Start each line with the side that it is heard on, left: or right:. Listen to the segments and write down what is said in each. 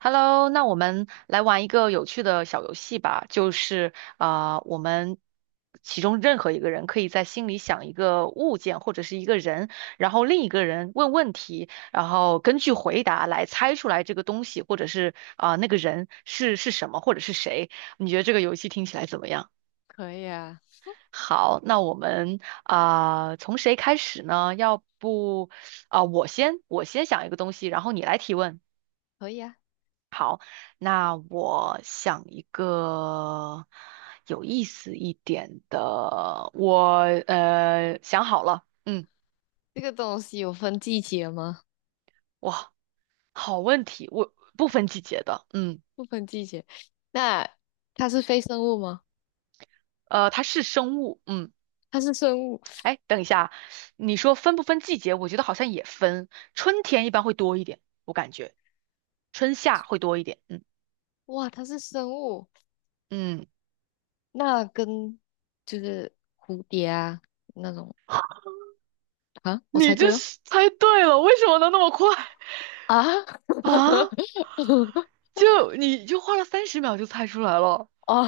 right: Hello，那我们来玩一个有趣的小游戏吧，就是啊、我们其中任何一个人可以在心里想一个物件或者是一个人，然后另一个人问问题，然后根据回答来猜出来这个东西或者是啊、那个人是什么或者是谁。你觉得这个游戏听起来怎么样？
left: 可以啊，
right: 好，那我们啊、从谁开始呢？要不啊、我先想一个东西，然后你来提问。
left: 可以啊。
right: 那我想一个有意思一点的，我想好了，嗯。
left: 这个东西有分季节吗？
right: 哇，好问题，我不分季节的，嗯。
left: 不分季节。那它是非生物吗？
right: 它是生物，嗯。
left: 它是生物。
right: 哎，等一下，你说分不分季节？我觉得好像也分，春天一般会多一点，我感觉春夏会多一点，嗯。
left: 哇，它是生物。
right: 嗯，
left: 那跟蝴蝶啊那种，啊，我
right: 你
left: 猜
right: 这
left: 对了。
right: 是猜对了，为什么能那么快？
left: 啊！
right: 啊？你就花了30秒就猜出来了。
left: 哦，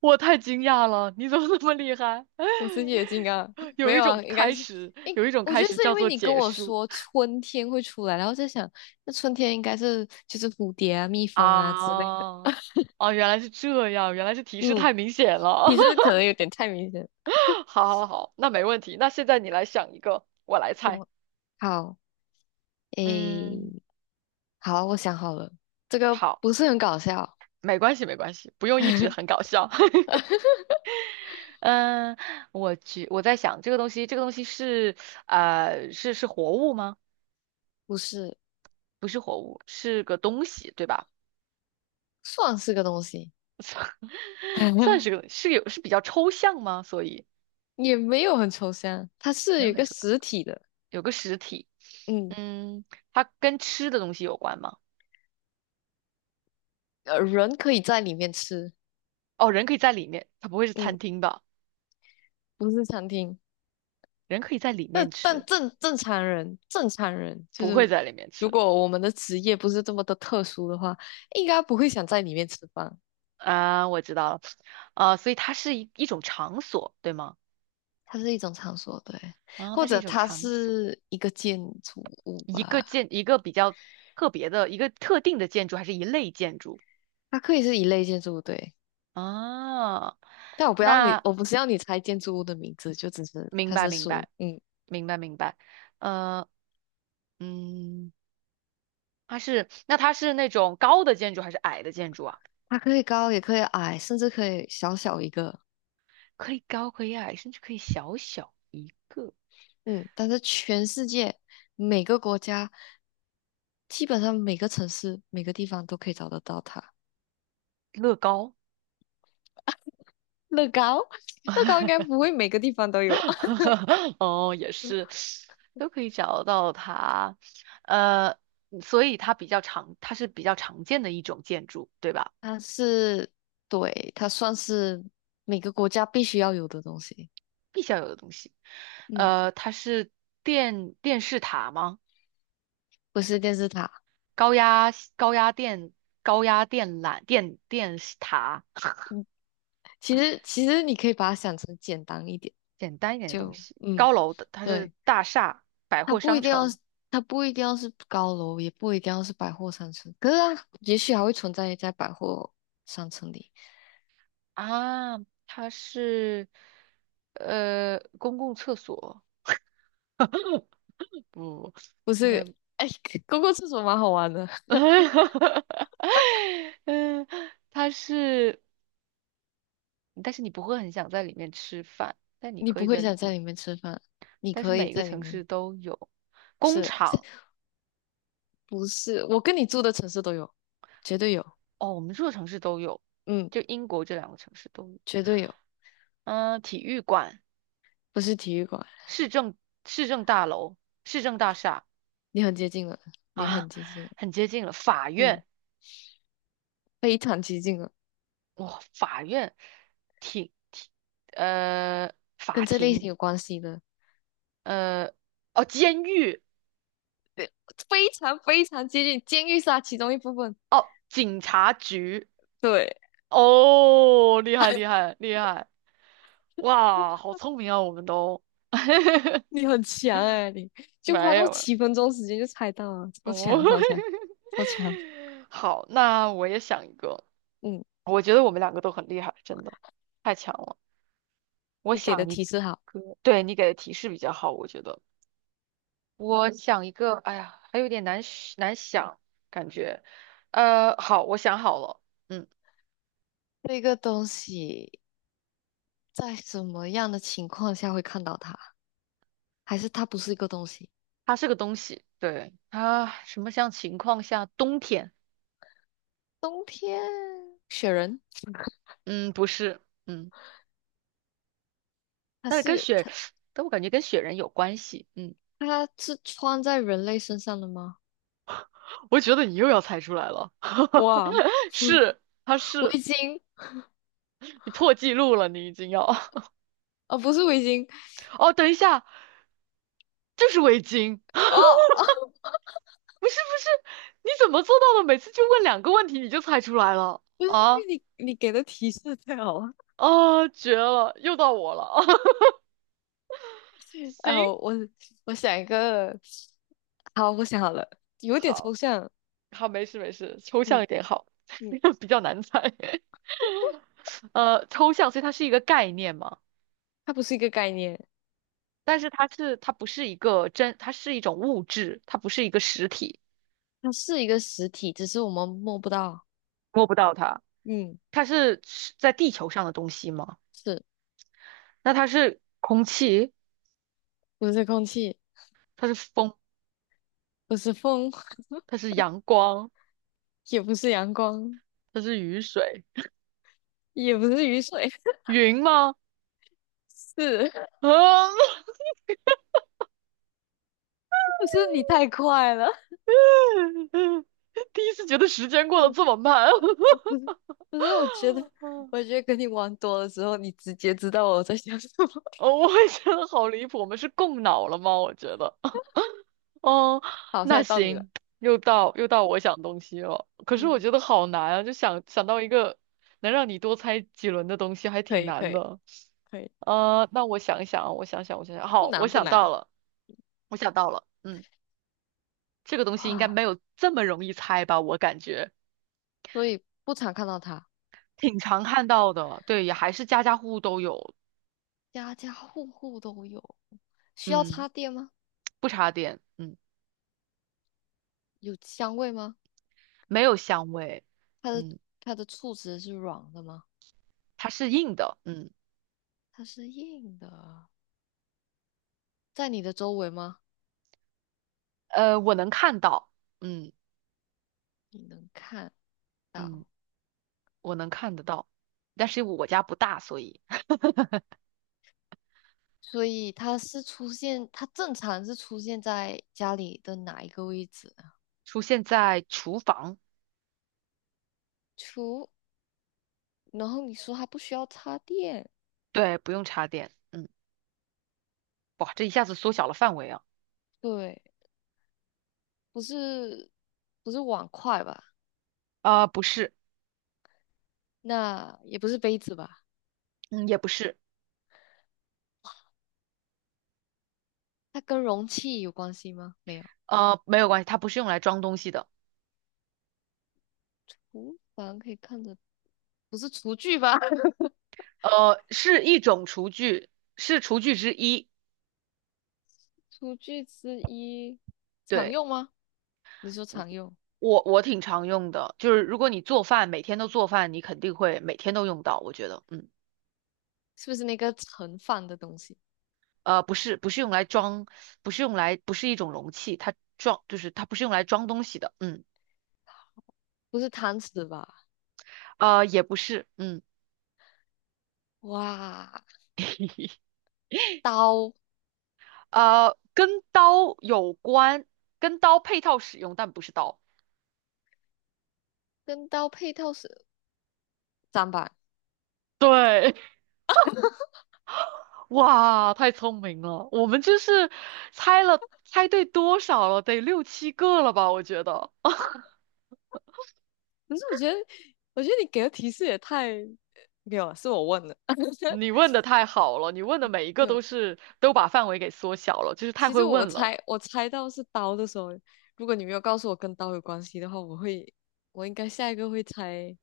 right: 我太惊讶了，你怎么那么厉害？
left: 我是野金刚，没
right: 有一
left: 有啊，
right: 种
left: 应该
right: 开
left: 是。
right: 始，
left: 诶，
right: 有一种
left: 我
right: 开
left: 觉得
right: 始
left: 是因
right: 叫
left: 为
right: 做
left: 你跟
right: 结
left: 我
right: 束
left: 说春天会出来，然后在想，那春天应该是就是蝴蝶啊、蜜蜂啊之类的。
right: 啊！哦，原来是这样，原来是提示
left: 嗯，
right: 太明显了。
left: 其实可 能有点太明显。
right: 好好好，那没问题。那现在你来想一个，我来猜。
left: 我。好，诶，
right: 嗯，
left: 好，我想好了，这个
right: 好，
left: 不是很搞笑。
right: 没关系，没关系，不用一直很搞 笑。嗯，我在想这个东西，这个东西是是活物吗？
left: 不是，
right: 不是活物，是个东西，对吧？
left: 算是个东西。
right: 算是 个是有是比较抽象吗？所以
left: 也没有很抽象，它是
right: 没
left: 有
right: 有
left: 一
right: 很
left: 个
right: 抽象，
left: 实体的。
right: 有个实体。
left: 嗯，
right: 嗯，它跟吃的东西有关吗？
left: 人可以在里面吃。
right: 哦，人可以在里面，它不会是餐
left: 嗯，
right: 厅吧？
left: 不是餐厅，
right: 人可以在里面
left: 但
right: 吃，
left: 但正常人，正常人就
right: 不会
left: 是，
right: 在里面
left: 如
right: 吃。
left: 果我们的职业不是这么的特殊的话，应该不会想在里面吃饭。
right: 啊，我知道了，啊，所以它是一种场所，对吗？
left: 它是一种场所，对，
right: 啊，它
left: 或
right: 是一
left: 者
right: 种
left: 它
right: 场所，
left: 是一个建筑物吧。
right: 一个比较特别的一个特定的建筑，还是一类建筑
left: 它可以是一类建筑物，对。
right: 啊？
left: 但我不要你，
right: 那，
left: 我不是要你猜建筑物的名字，就只是
right: 明
left: 它
right: 白
left: 是
right: 明
left: 属于，
right: 白，
left: 嗯，
right: 明白明白。呃嗯。它是，那它是那种高的建筑还是矮的建筑啊？
left: 它可以高也可以矮，甚至可以小小一个。
right: 可以高，可以矮，甚至可以小小一个。
left: 嗯。但是全世界每个国家，基本上每个城市、每个地方都可以找得到它。
right: 乐高。
left: 乐高，乐高应该不 会每个地方都有。
right: 哦，也是，都可以找到它。呃，所以它比较常，它是比较常见的一种建筑，对吧？
left: 它是，对，它算是每个国家必须要有的东西。
right: 必须要有的东西。
left: 嗯，
right: 呃，它是电视塔吗？
left: 不是电视塔。
right: 高压电高压电缆电视塔。
left: 嗯，其实你可以把它想成简单一点。
right: 简单一点的东
left: 就
right: 西。
left: 嗯，
right: 高楼的，它是
left: 对，
right: 大厦、百
left: 它
right: 货
left: 不
right: 商
left: 一定要
right: 城。
left: 是，它不一定要是高楼，也不一定要是百货商城，可是它也许还会存在在百货商城里。
right: 啊，它是公共厕所。不，
left: 不
right: 应
left: 是，
right: 该不。
left: 哎，公共厕所蛮好玩的。
right: 嗯，它是，但是你不会很想在里面吃饭，但你
left: 你
right: 可
left: 不
right: 以
left: 会
right: 在
left: 想
right: 里
left: 在
right: 面，
left: 里面吃饭，你
right: 但是
left: 可以
right: 每一个
left: 在里
right: 城
left: 面，
right: 市都有工
left: 是
right: 厂。
left: 不是？我跟你住的城市都有，绝对有。
right: 哦，我们这个城市都有，
left: 嗯，
right: 就英国这两个城市都有，
left: 绝对有，
right: 嗯，体育馆、
left: 不是体育馆，
right: 市政市政大楼、市政大厦。
left: 你很接近了，你很
right: 啊，
left: 接近了。
right: 很接近了。法
left: 嗯，
right: 院，
left: 非常接近了，
right: 哇，法院，庭庭，呃，法
left: 跟这类
right: 庭。
left: 型有关系的。
right: 呃，哦，监狱，
left: 对，非常非常接近，监狱是它其中一部分。
right: 警察局，
left: 对，
right: 哦，厉害厉 害厉害，哇，好聪明啊，我们都
left: 你很强哎、你就花
right: 没
left: 多
right: 有了。
left: 7分钟时间就猜到了，超
right: 哦。
left: 强超强超强！
right: 好，那我也想一个，
left: 嗯，
right: 我觉得我们两个都很厉害，真的太强了。我
left: 你给的
right: 想一
left: 提示好。
right: 个，对你给的提示比较好，我觉得。我想一个，哎呀，还有点难是难想，感觉，呃，好，我想好了，嗯。
left: 这个东西在什么样的情况下会看到它？还是它不是一个东西？
right: 它是个东西，对，它什么像情况下，冬天。
left: 冬天，雪人，
right: 嗯，不是。嗯，
left: 它
right: 但是跟
left: 是
right: 雪，
left: 它
right: 但我感觉跟雪人有关系，嗯。
left: 它是穿在人类身上的吗？
right: 我觉得你又要猜出来了。
left: 哇，
right: 是，它
left: 围
right: 是，
left: 巾。
right: 你破纪录了，你已经要，
left: 啊，不是围巾。
right: 哦，等一下，就是围巾。
left: 哦，
right: 不是不是，你怎么做到的？每次就问两个问题你就猜出来了
left: 不是
right: 啊？
left: 因为你给的提示太好了。
right: 啊，绝了，又到我了。
left: 啊，
right: 行。
left: 我想一个。好，我想好了，有点
right: 好，
left: 抽象。
right: 好，没事没事，抽
left: 嗯
right: 象一点好，
left: 嗯，
right: 比较难猜。呃，抽象，所以它是一个概念嘛，
left: 它不是一个概念。
right: 但是它是它不是一个真，它是一种物质，它不是一个实体，
left: 它是一个实体，只是我们摸不到。
right: 摸不到它。
left: 嗯，
right: 它是在地球上的东西吗？
left: 是
right: 那它是空气，
left: 不是空气，
right: 它是风，
left: 不是风，
right: 它是阳光，
left: 也不是阳光，
right: 它是雨水，
left: 也不是雨水。
right: 云吗？
left: 是。
right: 啊。
left: 不是你太快了？
right: 第一次觉得时间过得
left: 嗯，
right: 这么慢。
left: 我不是不是，我觉得跟你玩多了之后，你直接知道我在想什么。
right: 哦，我也觉得好离谱，我们是共脑了吗？我觉得。哦，
left: 好，现
right: 那
left: 在到你了。
right: 行，又到我想东西了。可是我
left: 嗯，
right: 觉得好难啊，就想想到一个能让你多猜几轮的东西，还
left: 可
right: 挺
left: 以可
right: 难
left: 以
right: 的。
left: 可以，
right: 呃，那我想一想啊，我想想，我想想，
left: 不
right: 好，我
left: 难不
right: 想到
left: 难。
right: 了，我想到了，嗯。这个东西应该
left: 哇，
right: 没有这么容易猜吧？我感觉
left: 所以不常看到它，
right: 挺常看到的，对，也还是家家户户都有，
left: 家家户户都有。需要
right: 嗯。
left: 插电吗？
right: 不插电，嗯。
left: 有香味吗？
right: 没有香味，
left: 它的
right: 嗯。
left: 它的触子是软的吗？
right: 它是硬的，嗯。
left: 它是硬的，在你的周围吗？
right: 呃，我能看到，嗯。
left: 你能看
right: 嗯，
left: 到，
right: 我能看得到，但是我家不大，所以
left: 所以它是出现，它正常是出现在家里的哪一个位置？
right: 出现在厨房，
left: 厨，除然后你说它不需要插电，
right: 对，不用插电，嗯。哇，这一下子缩小了范围啊。
left: 对，不是不是碗筷吧？
right: 啊、不是。
left: 那也不是杯子吧？
right: 嗯，也不是。
left: 它跟容器有关系吗？没有，
right: 呃，没有关系，它不是用来装东西的。
left: 厨房可以看着，不是厨具吧？
right: 呃，是一种厨具，是厨具之一。
left: 厨具之一，常
right: 对，
left: 用吗？你说常用，
right: 我挺常用的，就是如果你做饭，每天都做饭，你肯定会每天都用到，我觉得，嗯。
left: 是不是那个盛饭的东西？
right: 呃，不是用来装，不是一种容器，它装就是它不是用来装东西的，嗯。
left: 不是汤匙吧？
right: 呃，也不是，嗯。
left: 哇，刀。
right: 呃，跟刀有关，跟刀配套使用，但不是刀。
left: 跟刀配套是砧板。
right: 对。哇，太聪明了，我们就是猜了猜对多少了？得六七个了吧？我觉得
left: 可是我觉得，你给的提示也太……没有啊，是我问的。
right: 你 问的太好了，你问的每一个
left: 没有，
right: 都是都把范围给缩小了，就是太
left: 其
right: 会
left: 实
right: 问了。
left: 我猜到是刀的时候，如果你没有告诉我跟刀有关系的话，我会，我应该下一个会猜，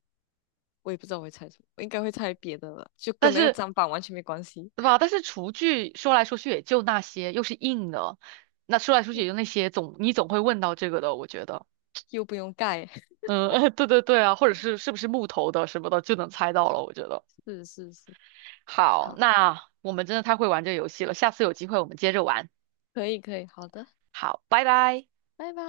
left: 我也不知道我会猜什么，我应该会猜别的了，就
right: 但
left: 跟那个
right: 是，
left: 砧板完全没关系，
right: 对吧？但是厨具说来说去也就那些，又是硬的，那说来说去也
left: 又
right: 就那些，你总会问到这个的，我觉得。
left: 又不用盖。
right: 嗯。对对对啊，或者是是不是木头的什么的，就能猜到了，我觉得。
left: 是是是，
right: 好，
left: 好，
right: 那我们真的太会玩这个游戏了，下次有机会我们接着玩。
left: 可以可以，好的，
right: 好，拜拜。
left: 拜拜。